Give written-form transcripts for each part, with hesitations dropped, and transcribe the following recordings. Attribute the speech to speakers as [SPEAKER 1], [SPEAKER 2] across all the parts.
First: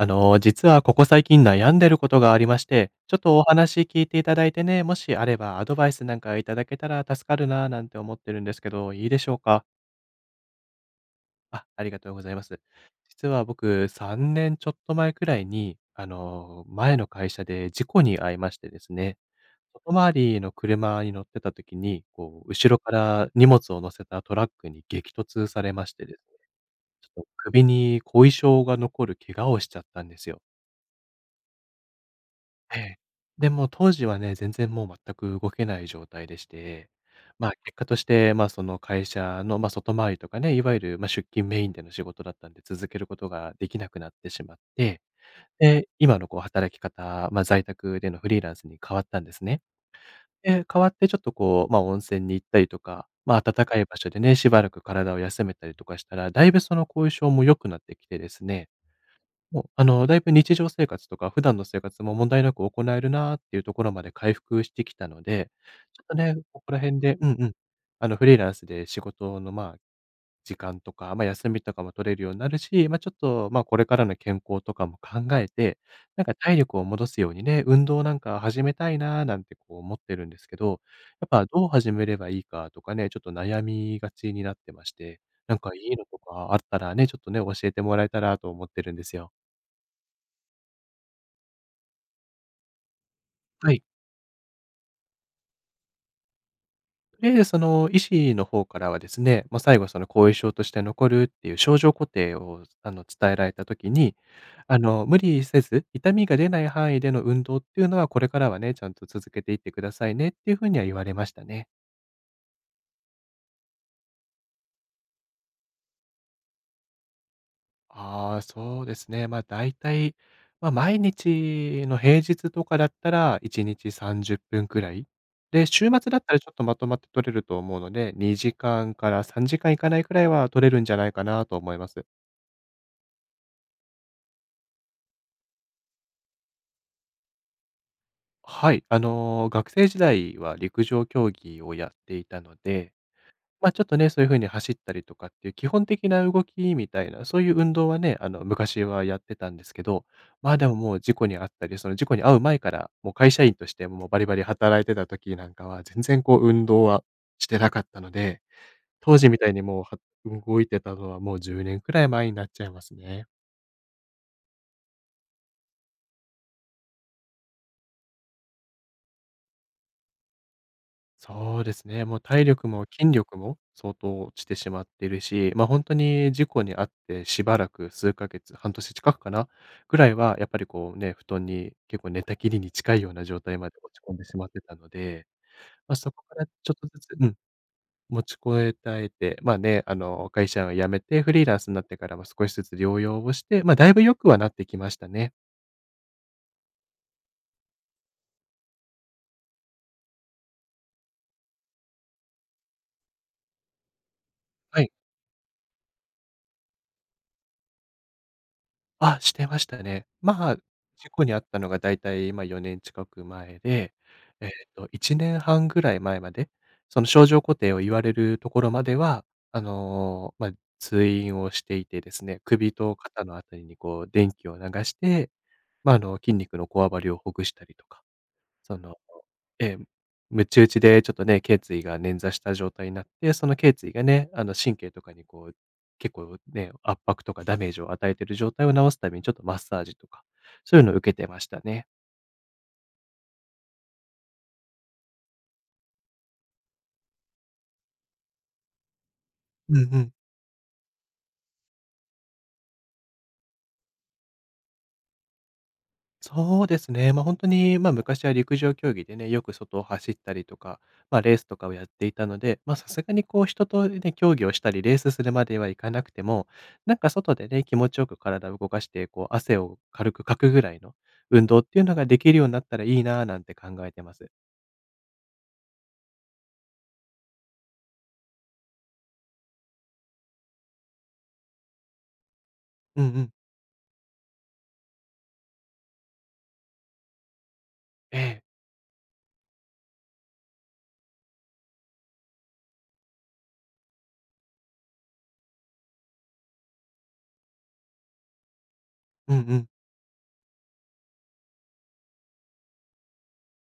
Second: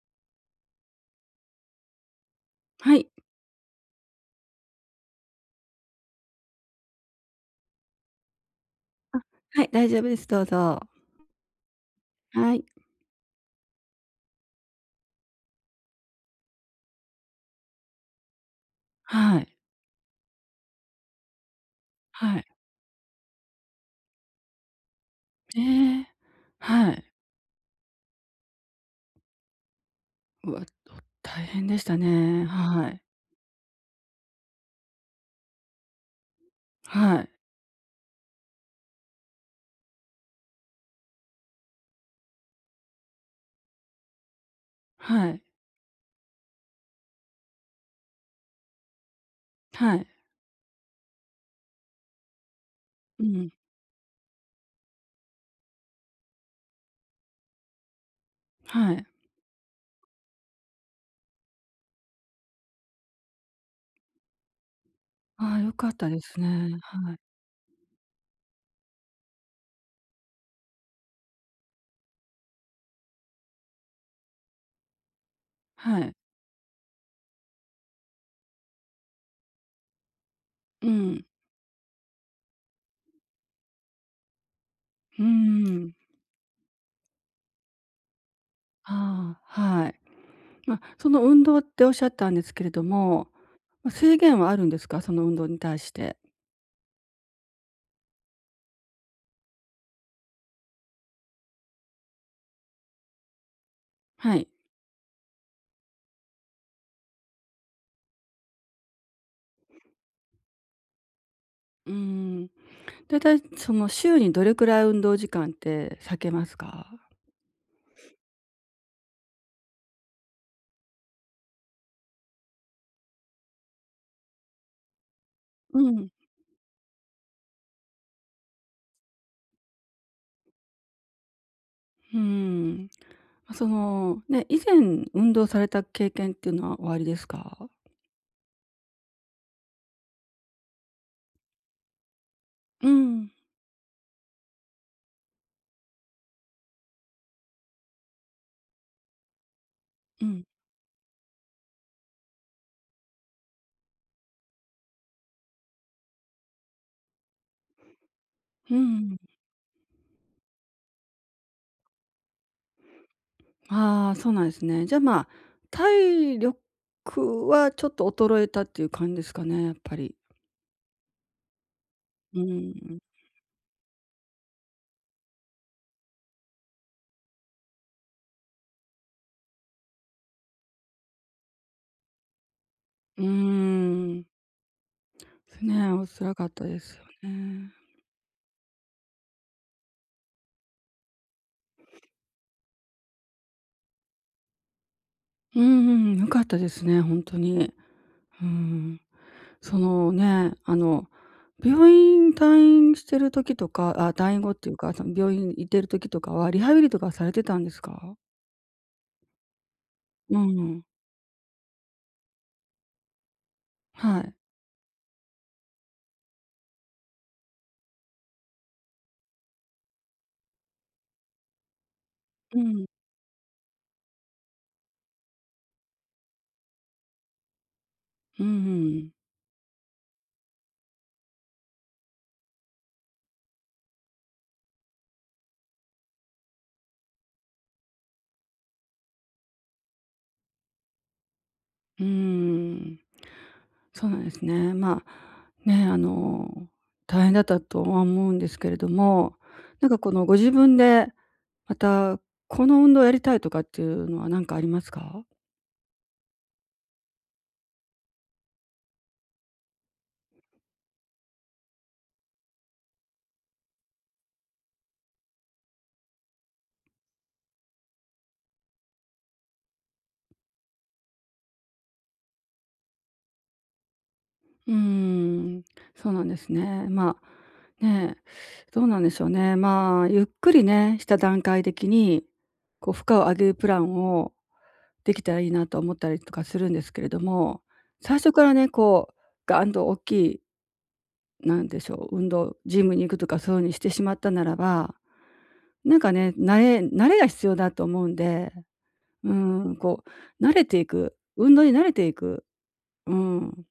[SPEAKER 1] 実はここ最近悩んでることがありまして、
[SPEAKER 2] はい。
[SPEAKER 1] ちょっとお話聞いていただいてね、もしあればアドバイスなんかいただけたら助かるなぁなんて思ってるんですけど、いいでしょう
[SPEAKER 2] は
[SPEAKER 1] か？
[SPEAKER 2] い、大丈夫です。どうぞ。
[SPEAKER 1] あ、ありがとうございま
[SPEAKER 2] は
[SPEAKER 1] す。
[SPEAKER 2] い。
[SPEAKER 1] 実は僕3年ちょっと前くらいに、前の会社で事故に遭いましてですね、
[SPEAKER 2] はい、
[SPEAKER 1] 外回りの車に乗ってた時に、
[SPEAKER 2] は
[SPEAKER 1] こ
[SPEAKER 2] い。
[SPEAKER 1] う後ろから荷物を乗せたトラックに激突
[SPEAKER 2] え
[SPEAKER 1] されまし
[SPEAKER 2] え、
[SPEAKER 1] てですね、
[SPEAKER 2] はい。
[SPEAKER 1] ちょっと首に後遺症が残る怪我をしちゃったんですよ。
[SPEAKER 2] うわ、大変でしたね。
[SPEAKER 1] え
[SPEAKER 2] は
[SPEAKER 1] え。
[SPEAKER 2] い。
[SPEAKER 1] で、もう当時はね、全然もう全く動けない状態でして、
[SPEAKER 2] はい。
[SPEAKER 1] 結果として、その会社の、外回りとかね、いわゆる、出勤メインでの仕事だったんで、続けることができなくなってしまって、
[SPEAKER 2] はい。
[SPEAKER 1] で、今のこう働き方、まあ、在宅でのフリーランスに変わったんですね。
[SPEAKER 2] はい。
[SPEAKER 1] で、変わってちょっとこう、まあ、温泉に行ったりとか、
[SPEAKER 2] う
[SPEAKER 1] まあ、
[SPEAKER 2] ん、
[SPEAKER 1] 暖かい場所でね、しばらく体を休めたりとかしたら、だいぶその後遺症も良くなってきてですね、
[SPEAKER 2] はい。
[SPEAKER 1] もう、だいぶ日常生活とか普段の生活も問題なく行えるなっていうところまで回復してきたので、
[SPEAKER 2] ああ、良かっ
[SPEAKER 1] ちょっ
[SPEAKER 2] た
[SPEAKER 1] と
[SPEAKER 2] で
[SPEAKER 1] ね、
[SPEAKER 2] すね。
[SPEAKER 1] ここら辺
[SPEAKER 2] は
[SPEAKER 1] で
[SPEAKER 2] い。
[SPEAKER 1] うんうん。フリーランスで仕事の、まあ、時間とか、まあ、休みとかも取れるようになるし、まあ、ちょっと、まあ、これからの健康とかも考えて、
[SPEAKER 2] はい。
[SPEAKER 1] なんか体力を戻すようにね、運動なんか始めたいななんてこう思ってるんですけど、
[SPEAKER 2] うん。
[SPEAKER 1] やっぱどう始めればいいかとかね、ちょっと悩みがちになってまして、
[SPEAKER 2] うー
[SPEAKER 1] なんかい
[SPEAKER 2] ん。
[SPEAKER 1] いのとかあったらね、ちょっとね、教えてもらえたらと思ってるんですよ。
[SPEAKER 2] ああ、はい。ま、その運動っておっしゃったんですけれども、
[SPEAKER 1] はい。
[SPEAKER 2] ま、制限はあるんですか？その運動に対して。
[SPEAKER 1] で、その医師の方からはですね、まあ、最後その後遺症として残るっていう症状固定を伝えられた時に、
[SPEAKER 2] はい。
[SPEAKER 1] あの無理せず、痛みが出ない範囲での運動っていうのはこれからはね、ちゃんと続けていってくださいねっていうふうには言われましたね。
[SPEAKER 2] うーん。だいたいその週にどれくらい運動時間って割けますか？
[SPEAKER 1] ああ、そうですね。ま、あ大体、ま、毎日の平日とかだったら1日30分くらい。で、
[SPEAKER 2] う
[SPEAKER 1] 週
[SPEAKER 2] ん、
[SPEAKER 1] 末だったらちょっとまとまって取れると思うので、2時間から3時間いかないくらいは取れるんじゃないかなと思います。
[SPEAKER 2] うーん。まその、ね、以前運動された経験っていうのはおありですか？
[SPEAKER 1] はい。学生時代は陸上競技をやっていたの
[SPEAKER 2] う
[SPEAKER 1] で、
[SPEAKER 2] ん、
[SPEAKER 1] ま、ちょっとね、そういう風に走ったりとかっていう基本的な動きみたいな、そういう運動はね、昔はやってたんですけど、
[SPEAKER 2] うん、
[SPEAKER 1] ま、あでももう事故に遭ったり、その事故に遭う前から、もう会社員としてもうバリバリ働いてた時なんかは、全然こう運動はしてなかったので、
[SPEAKER 2] うん。
[SPEAKER 1] 当時みたいにもうは動いてたのはもう10年くらい前になっちゃいますね。
[SPEAKER 2] ああ、そうなんですね。じゃ、体力はちょっと衰えたっていう感じですかね、やっぱり。
[SPEAKER 1] そうですね。もう
[SPEAKER 2] う
[SPEAKER 1] 体力
[SPEAKER 2] ー
[SPEAKER 1] も
[SPEAKER 2] ん、
[SPEAKER 1] 筋力も相当落ちてしまっているし、ま、あ本当に事故に遭ってしばらく数ヶ月、半年近くかな、ぐらいはやっぱりこうね、布団に結構寝たきりに近いよう
[SPEAKER 2] うー
[SPEAKER 1] な状態まで落ち込んでし
[SPEAKER 2] ん。
[SPEAKER 1] まってたの
[SPEAKER 2] で
[SPEAKER 1] で、
[SPEAKER 2] すね、
[SPEAKER 1] ま、
[SPEAKER 2] お
[SPEAKER 1] そこ
[SPEAKER 2] 辛
[SPEAKER 1] か
[SPEAKER 2] か
[SPEAKER 1] ら
[SPEAKER 2] っ
[SPEAKER 1] ち
[SPEAKER 2] た
[SPEAKER 1] ょっ
[SPEAKER 2] で
[SPEAKER 1] と
[SPEAKER 2] す
[SPEAKER 1] ずつう
[SPEAKER 2] よ
[SPEAKER 1] ん、
[SPEAKER 2] ね。
[SPEAKER 1] 持ちこえたえて、まあね、会社を辞めてフリーランスになってからも少しずつ療養をして、ま、だいぶ良くはなってきましたね。
[SPEAKER 2] うんん、良かったですね、本当に。うん。そのね、あの、病院退院してる時とかあ、退院後っていう
[SPEAKER 1] はい。
[SPEAKER 2] か、その病院行ってる時とかは、リハビリとかされてたんですか？
[SPEAKER 1] あ、してましたね。
[SPEAKER 2] う
[SPEAKER 1] まあ、
[SPEAKER 2] ん、
[SPEAKER 1] 事故に遭ったのがだいたい、ま、4年近く前で、
[SPEAKER 2] はい。
[SPEAKER 1] えっ1年半ぐらい前まで、その症状固定を言われるところまでは、あの、まあ、通院をしていてですね、
[SPEAKER 2] う
[SPEAKER 1] 首
[SPEAKER 2] ん、
[SPEAKER 1] と肩のあたりにこう電気を流して、まあ、筋肉のこわばりをほぐしたりとか
[SPEAKER 2] う
[SPEAKER 1] その、
[SPEAKER 2] ん、
[SPEAKER 1] ええ、むち打ちでちょっとね、頸椎が捻挫した状態になって、その頸椎がね、神経とかにこう、結構ね、圧迫とかダメージを与えている状態を治すために、ちょっとマッサージとか、そういうのを受けてましたね。
[SPEAKER 2] うん、そうなんですね。まあ、ね、あの、大変だったとは思うんですけれども、
[SPEAKER 1] う
[SPEAKER 2] なん
[SPEAKER 1] んう
[SPEAKER 2] かこ
[SPEAKER 1] ん。
[SPEAKER 2] のご自分で、またこの運動やりたいとかっていうのは何かありますか？
[SPEAKER 1] そうですね。ま、あ本当に、ま、昔は陸上競技でね、よく外を走ったりとか、ま、レースとかをやっていたので、ま、さすがにこう人とね、競技をしたりレースするまではいかなくても、なんか外でね、気持ちよく体を動かして、こう汗を軽くかくぐらいの運動っていうのができるようになったらいいなぁなんて考えてます。
[SPEAKER 2] うーん、そうなんですね。まあ、ねえ、どうなんでしょうね。まあ、ゆっくりね、した段階的に、こう
[SPEAKER 1] う
[SPEAKER 2] 負
[SPEAKER 1] んう
[SPEAKER 2] 荷を
[SPEAKER 1] ん。
[SPEAKER 2] 上げるプランをできたらいいなと思ったりとかするんですけれども、最
[SPEAKER 1] え
[SPEAKER 2] 初
[SPEAKER 1] え。
[SPEAKER 2] からね、こうガンと大きい、なんでしょう、運動、ジムに行くとかそういうふうにしてしまったならば、なんかね、慣れが必要だと思うんで、うー
[SPEAKER 1] うんうん。
[SPEAKER 2] ん、こう慣れていく、運動に慣れていく。うん。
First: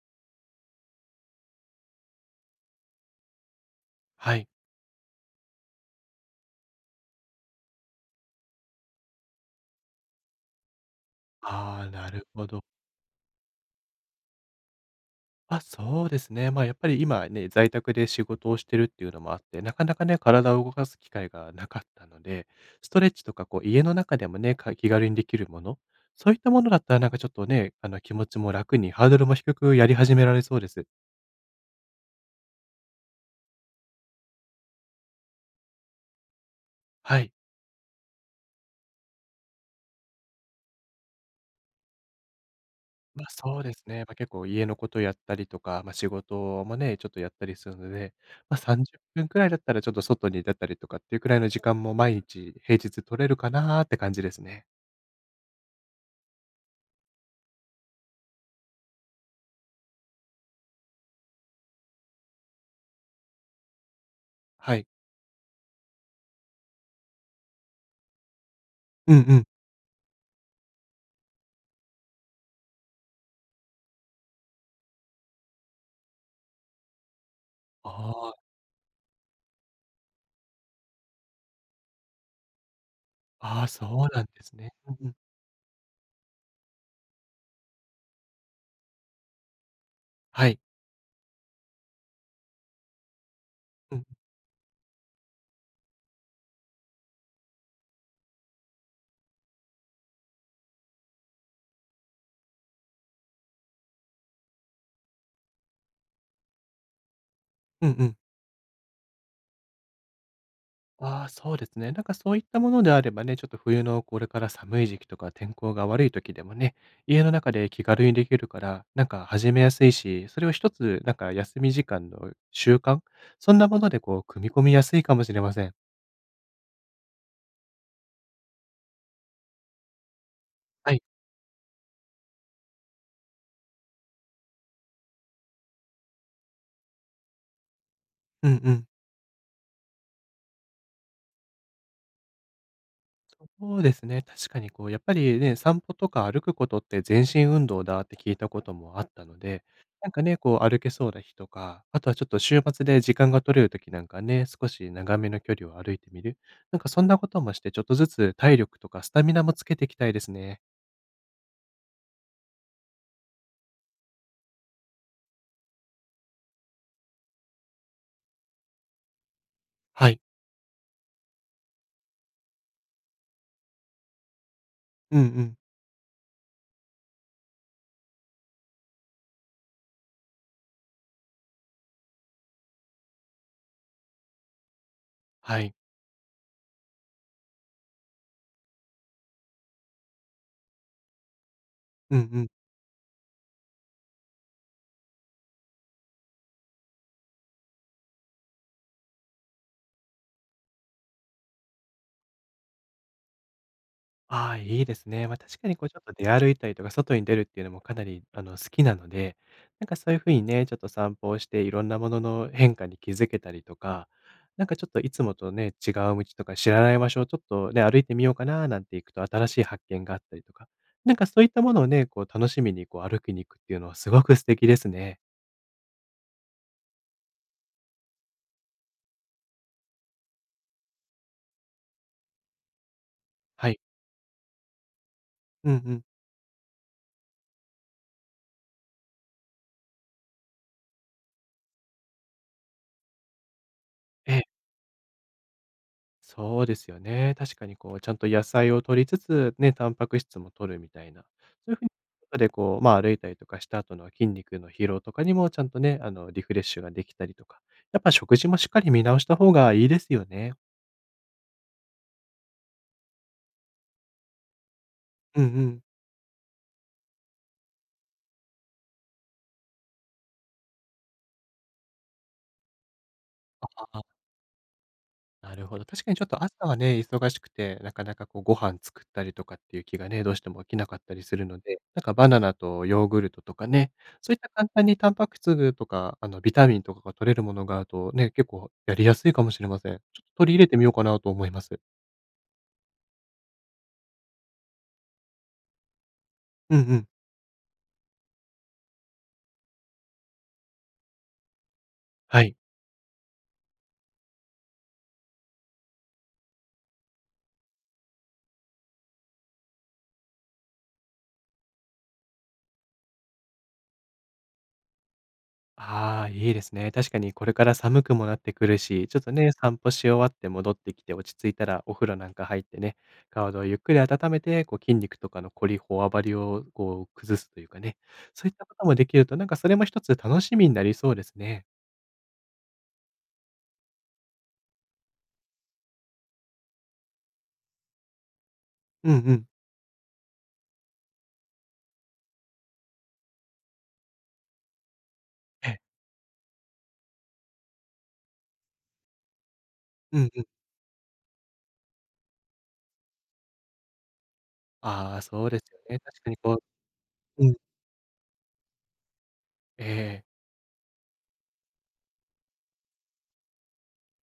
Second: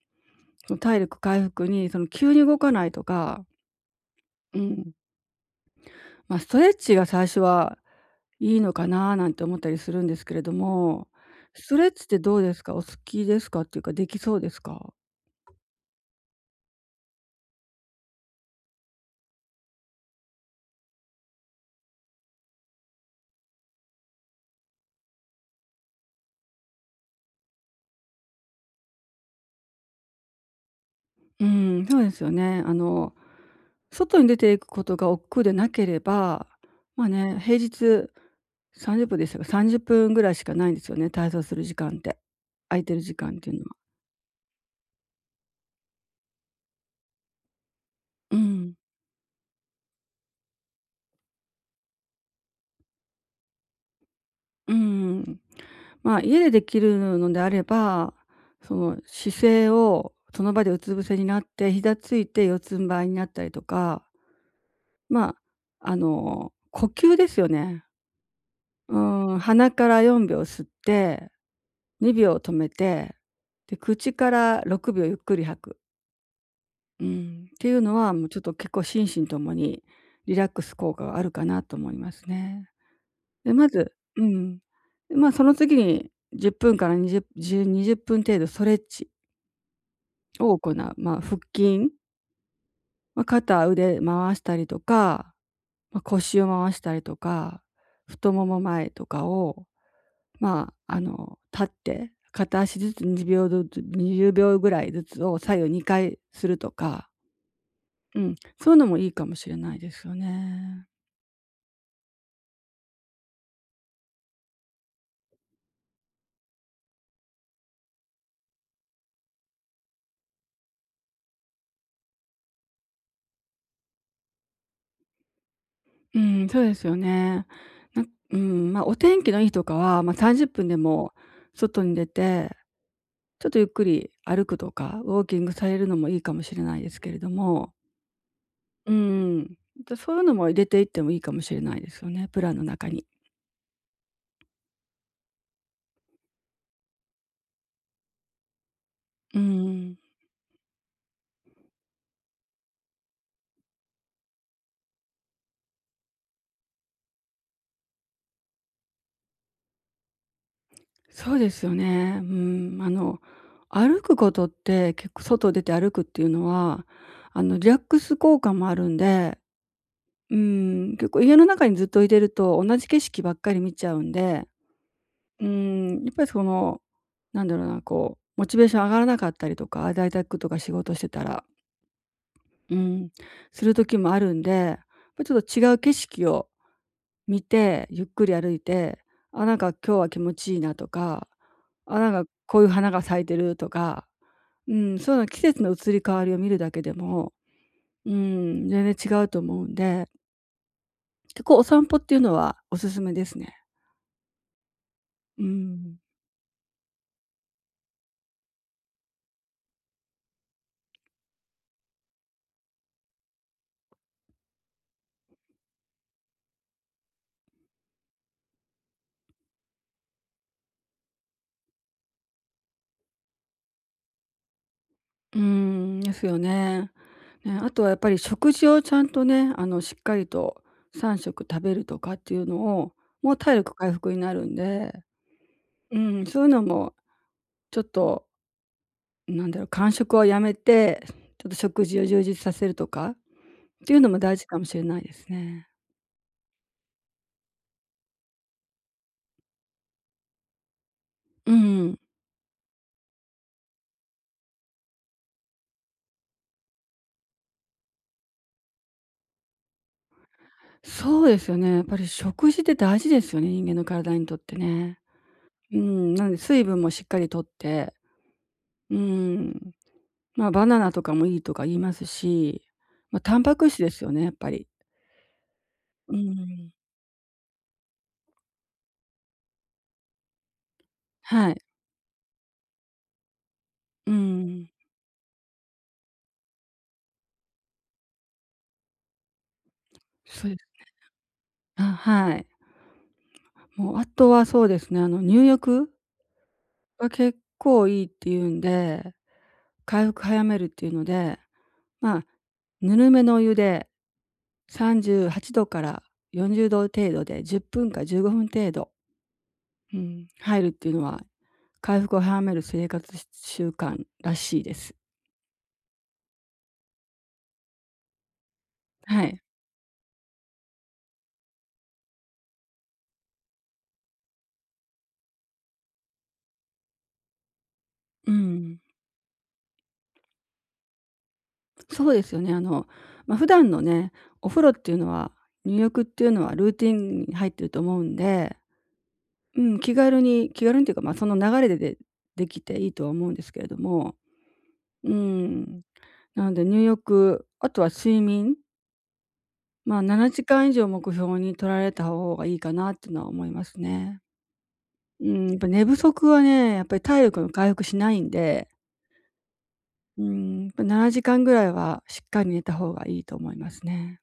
[SPEAKER 2] その体力回復に、その急に動かないとか、
[SPEAKER 1] はい。
[SPEAKER 2] うん、まあ、ストレッチが最初はいいのかななんて思ったりするんですけれども、スト
[SPEAKER 1] あ
[SPEAKER 2] レ
[SPEAKER 1] あ、
[SPEAKER 2] ッチっ
[SPEAKER 1] な
[SPEAKER 2] て
[SPEAKER 1] る
[SPEAKER 2] どう
[SPEAKER 1] ほ
[SPEAKER 2] です
[SPEAKER 1] ど。
[SPEAKER 2] か？お好きですかっていうか、できそうですか？
[SPEAKER 1] あ、そうですね。まあ、やっぱり今ね、在宅で仕事をしてるっていうのもあって、なかなかね、体を動かす機会がなかったので、ストレッチとか、こう、家の中でもね、か気軽にできるもの、そういったものだったら、なんかちょっとね、気持ちも楽に、ハードルも低くやり始められそうです。
[SPEAKER 2] うん、そうですよね。あの、外に出ていくことが億劫でなければ、まあ
[SPEAKER 1] はい。
[SPEAKER 2] ね、平日30分でしたか、30分ぐらいしかないんですよね、体操する時間って。空いてる時
[SPEAKER 1] まあ、
[SPEAKER 2] 間っていう
[SPEAKER 1] そう
[SPEAKER 2] の
[SPEAKER 1] で
[SPEAKER 2] は。
[SPEAKER 1] すね。まあ、結構家のことやったりとか、まあ、仕事もね、ちょっとやったりするので、
[SPEAKER 2] う
[SPEAKER 1] まあ、
[SPEAKER 2] ん。
[SPEAKER 1] 30分くらいだったら、ちょっと外に出たりとかっていうくらいの時間も毎日、平日取れるかなーって感じですね。
[SPEAKER 2] うん。まあ、家でできるのであれば、その姿勢をその場でうつ伏せになって、膝ついて四つん這いになったりとか、
[SPEAKER 1] はい。
[SPEAKER 2] まあ、あの、呼吸ですよね。う
[SPEAKER 1] うんう
[SPEAKER 2] ん、
[SPEAKER 1] ん。
[SPEAKER 2] 鼻から4秒吸って、2秒止めて、で、口から6秒ゆっくり吐く。うん、っていう
[SPEAKER 1] あ
[SPEAKER 2] のは、もうちょっ
[SPEAKER 1] あ。
[SPEAKER 2] と結構心身ともにリラックス効果があるかなと思いますね。で、
[SPEAKER 1] ああ、
[SPEAKER 2] ま
[SPEAKER 1] そ
[SPEAKER 2] ず
[SPEAKER 1] うな
[SPEAKER 2] う
[SPEAKER 1] んです
[SPEAKER 2] ん。
[SPEAKER 1] ね。うんうん。
[SPEAKER 2] で、まあ、その次に10分から20分程度ストレッチ
[SPEAKER 1] は
[SPEAKER 2] を
[SPEAKER 1] い。
[SPEAKER 2] 行う。まあ、腹筋、まあ、肩、
[SPEAKER 1] う
[SPEAKER 2] 腕
[SPEAKER 1] ん。
[SPEAKER 2] 回したりとか、まあ、腰を回したりとか、太もも前とかを、まあ、あの、立って片足ずつ2秒ずつ20秒ぐらいずつを左右2回するとか、
[SPEAKER 1] うんうん。
[SPEAKER 2] うん、そういうのもいいかもしれないですよね。
[SPEAKER 1] ああ、そうですね。なんかそういったものであればね、ちょっと冬のこれから寒い時期とか天候が悪い時でもね、家の中で気軽にできるから、なんか始めやすいし、それを一つなんか休み時間の習慣、そんなものでこう組み込みやすいかもしれません。
[SPEAKER 2] うん、そうですよね。なうん、まあ、お天気のいい日とかは、まあ、30分で
[SPEAKER 1] はい。
[SPEAKER 2] も外に出て、ちょっとゆっくり歩くとか、ウォーキングされるのもいいかもしれないですけれども、
[SPEAKER 1] うんうん。
[SPEAKER 2] うん、と、そういうのも入れていってもいいかもしれないですよね、プランの中に。
[SPEAKER 1] そうですね。確かにこう、やっぱりね、散歩とか歩くことって全身運動だって聞いたこともあったの
[SPEAKER 2] う
[SPEAKER 1] で、
[SPEAKER 2] ん、
[SPEAKER 1] なんかね、こう歩けそうな日とか、あとはちょっと週末で時間が取れる時なんかね、少し長めの距離を歩いてみる。なんかそんなこともして、ちょっとずつ体力とかスタミナもつけていきたいですね。
[SPEAKER 2] そうですよね。うん、あの、歩くことって、結構外出て歩くっていうのは、あの、リラックス効果もあるんで、
[SPEAKER 1] はい。
[SPEAKER 2] うん、結構家の中にずっといてると同じ景色ばっかり見ちゃうんで、
[SPEAKER 1] うんう
[SPEAKER 2] うー
[SPEAKER 1] ん。
[SPEAKER 2] ん、やっぱりその、なんだろうな、こう、モチベーション上がらなかったりとか、在宅とか仕事してたら、うん、する時もあるんで、やっぱちょっと
[SPEAKER 1] は
[SPEAKER 2] 違
[SPEAKER 1] い。
[SPEAKER 2] う景色を見て、ゆっくり歩いて、あ、なんか今日は気持ちいいなとか、あ、なん
[SPEAKER 1] うん
[SPEAKER 2] か
[SPEAKER 1] うん。
[SPEAKER 2] こういう花が咲いてるとか、うん、そういうの季節の移り変わりを見るだけでも、うん、全然違うと思うんで、結構お散歩っていうのはおすすめですね。
[SPEAKER 1] ああ、いいですね。まあ、
[SPEAKER 2] う
[SPEAKER 1] 確かにこうち
[SPEAKER 2] ん。
[SPEAKER 1] ょっと出歩いたりとか、外に出るっていうのもかなり、好きなので、なんかそういう風にね、ちょっと散歩をして、いろんなものの変化に気づけたりとか、なんかちょっといつもとね、違う道とか知らない場所をちょっとね、歩いてみようかななんて行くと新しい発見があったりとか、なんかそういったものをね、こう楽しみにこう歩きに行くっていうのはすごく素敵ですね。
[SPEAKER 2] うーん、ですよね。ね、あとはやっぱり食事をちゃんとね、あの、しっかりと3食食べるとかっていうのを、もう体
[SPEAKER 1] は
[SPEAKER 2] 力
[SPEAKER 1] い。
[SPEAKER 2] 回復になるんで、
[SPEAKER 1] うんう
[SPEAKER 2] う
[SPEAKER 1] ん。
[SPEAKER 2] ん、そういうのもちょっと、なんだろう、間食をやめて、ちょっと食事を充実させるとかっていうのも大
[SPEAKER 1] え
[SPEAKER 2] 事
[SPEAKER 1] え。
[SPEAKER 2] かもしれないですね。
[SPEAKER 1] そうですよね。確かにこう、ちゃんと野菜を摂りつつ、ね、タンパク質も摂るみたいな。
[SPEAKER 2] う
[SPEAKER 1] そういう風に
[SPEAKER 2] ん、
[SPEAKER 1] 後でこう、ま、歩いたりとかした後の筋肉の疲労とかにもちゃんとね、リフレッシュができたりとか、やっぱ食事もしっかり見直した方がいいですよね。
[SPEAKER 2] そうですよね。やっぱり食事って大事ですよね、人間の体にとってね。
[SPEAKER 1] うんう
[SPEAKER 2] う
[SPEAKER 1] ん。
[SPEAKER 2] ん、なので水分もしっかりとって、うん。まあ、バナナとかもいいとか言いますし、まあ、タンパク質ですよね、やっぱり。
[SPEAKER 1] なるほど。確か
[SPEAKER 2] う
[SPEAKER 1] にちょっと朝
[SPEAKER 2] ん。
[SPEAKER 1] はね、忙しくて、なかなかこうご飯作ったりとかっていう気がね、どうしても起きなかったりする
[SPEAKER 2] は
[SPEAKER 1] の
[SPEAKER 2] い。
[SPEAKER 1] で、なんかバナナとヨーグルトとかね、
[SPEAKER 2] う
[SPEAKER 1] そういった
[SPEAKER 2] ん。
[SPEAKER 1] 簡単にタンパク質とか、あのビタミンとかが取れるものがあるとね、結構やりやすいかもしれません。ちょっと
[SPEAKER 2] そう
[SPEAKER 1] 取
[SPEAKER 2] で
[SPEAKER 1] り入れて
[SPEAKER 2] す。
[SPEAKER 1] みようかなと思います。
[SPEAKER 2] あ、はい。もうあとはそうですね、あの、入浴
[SPEAKER 1] うんうん。
[SPEAKER 2] が結構いいっていうんで、回復早めるっていうので、まあ、
[SPEAKER 1] はい。
[SPEAKER 2] ぬるめのお湯で38度から40度程度で10分か15分程度、うん、入るっていうのは、回復を早める生活習慣らしいです。
[SPEAKER 1] ああ、いいですね。確かにこれから寒くもなってくるし、ちょっ
[SPEAKER 2] は
[SPEAKER 1] と
[SPEAKER 2] い。
[SPEAKER 1] ね、散歩し終わって戻ってきて落ち着いたらお風呂なんか入ってね、体をゆっくり温めて、こう筋肉とかのリり、こわばりをこう崩すというかね、
[SPEAKER 2] う
[SPEAKER 1] そういったこ
[SPEAKER 2] ん。
[SPEAKER 1] ともできると、なんかそれも一つ楽しみになりそうですね。
[SPEAKER 2] そうですよね。あの、まあ、普段のね、お風呂っていうのは、入浴っていうのはルーティンに入ってると思うんで、
[SPEAKER 1] うんうん。
[SPEAKER 2] うん、気軽にっていうか、その流れでできていいとは思うんですけれども、うー
[SPEAKER 1] ええ。
[SPEAKER 2] ん、なので入浴、あとは睡眠、まあ、
[SPEAKER 1] う
[SPEAKER 2] 7
[SPEAKER 1] んうん。
[SPEAKER 2] 時間以上目標に取られた方がいいかなっていうのは思いますね。
[SPEAKER 1] ああ、
[SPEAKER 2] うー
[SPEAKER 1] そ
[SPEAKER 2] ん、
[SPEAKER 1] う
[SPEAKER 2] やっ
[SPEAKER 1] で
[SPEAKER 2] ぱ
[SPEAKER 1] すよ
[SPEAKER 2] 寝不
[SPEAKER 1] ね。確
[SPEAKER 2] 足
[SPEAKER 1] かに
[SPEAKER 2] は
[SPEAKER 1] こ
[SPEAKER 2] ね、やっぱり体力
[SPEAKER 1] う
[SPEAKER 2] の
[SPEAKER 1] うん、
[SPEAKER 2] 回復しないんで、
[SPEAKER 1] え
[SPEAKER 2] うー
[SPEAKER 1] え。
[SPEAKER 2] ん、やっぱ7時間ぐらいはしっかり寝た方がいいと思いますね。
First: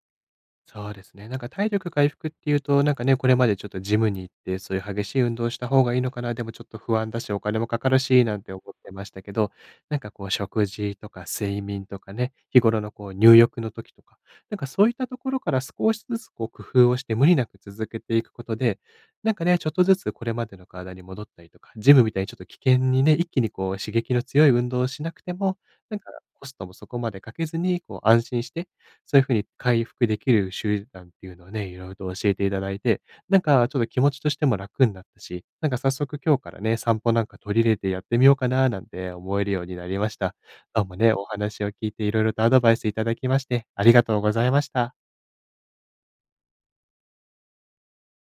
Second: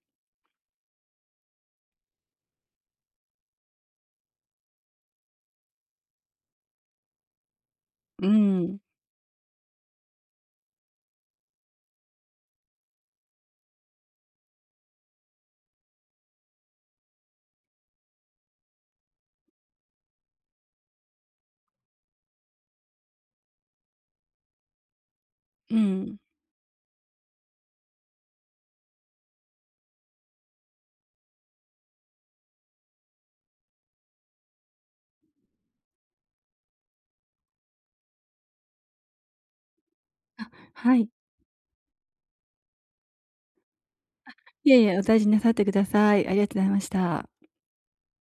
[SPEAKER 1] そうですね。なんか体力回復っていうと、なんかね、これまでちょっとジムに行って、そういう激しい運動をした方がいいのかな、でもちょっと不安だし、お金もかかるし、
[SPEAKER 2] う
[SPEAKER 1] なんて思っ
[SPEAKER 2] ん、
[SPEAKER 1] てましたけど、なんかこう食事とか睡眠とかね、日頃のこう入浴の時とか、なんかそういったところから少しずつこう工夫をして無理なく続けていくことで、なんかね、ちょっとずつこれまでの体に戻ったりとか、ジムみたいにちょっと危険にね、一気にこう刺激の強い運動をしなくても、
[SPEAKER 2] う
[SPEAKER 1] なんか
[SPEAKER 2] ん。
[SPEAKER 1] コストもそこまでかけずに、こう安心してそういう風に回復できる手段っていうのをね、色々と教えていただいて、なんかちょっと気持ちとしても楽になったし、なんか早速今日からね、散歩なんか取り入れてやってみようかななんて思えるようになりました。
[SPEAKER 2] あ、
[SPEAKER 1] どう
[SPEAKER 2] は
[SPEAKER 1] も
[SPEAKER 2] い。
[SPEAKER 1] ね、お話を聞いて色々とアドバイスいただきまして、ありがとうございまし
[SPEAKER 2] いえい
[SPEAKER 1] た。
[SPEAKER 2] え、お大事になさってください。ありがとうございました。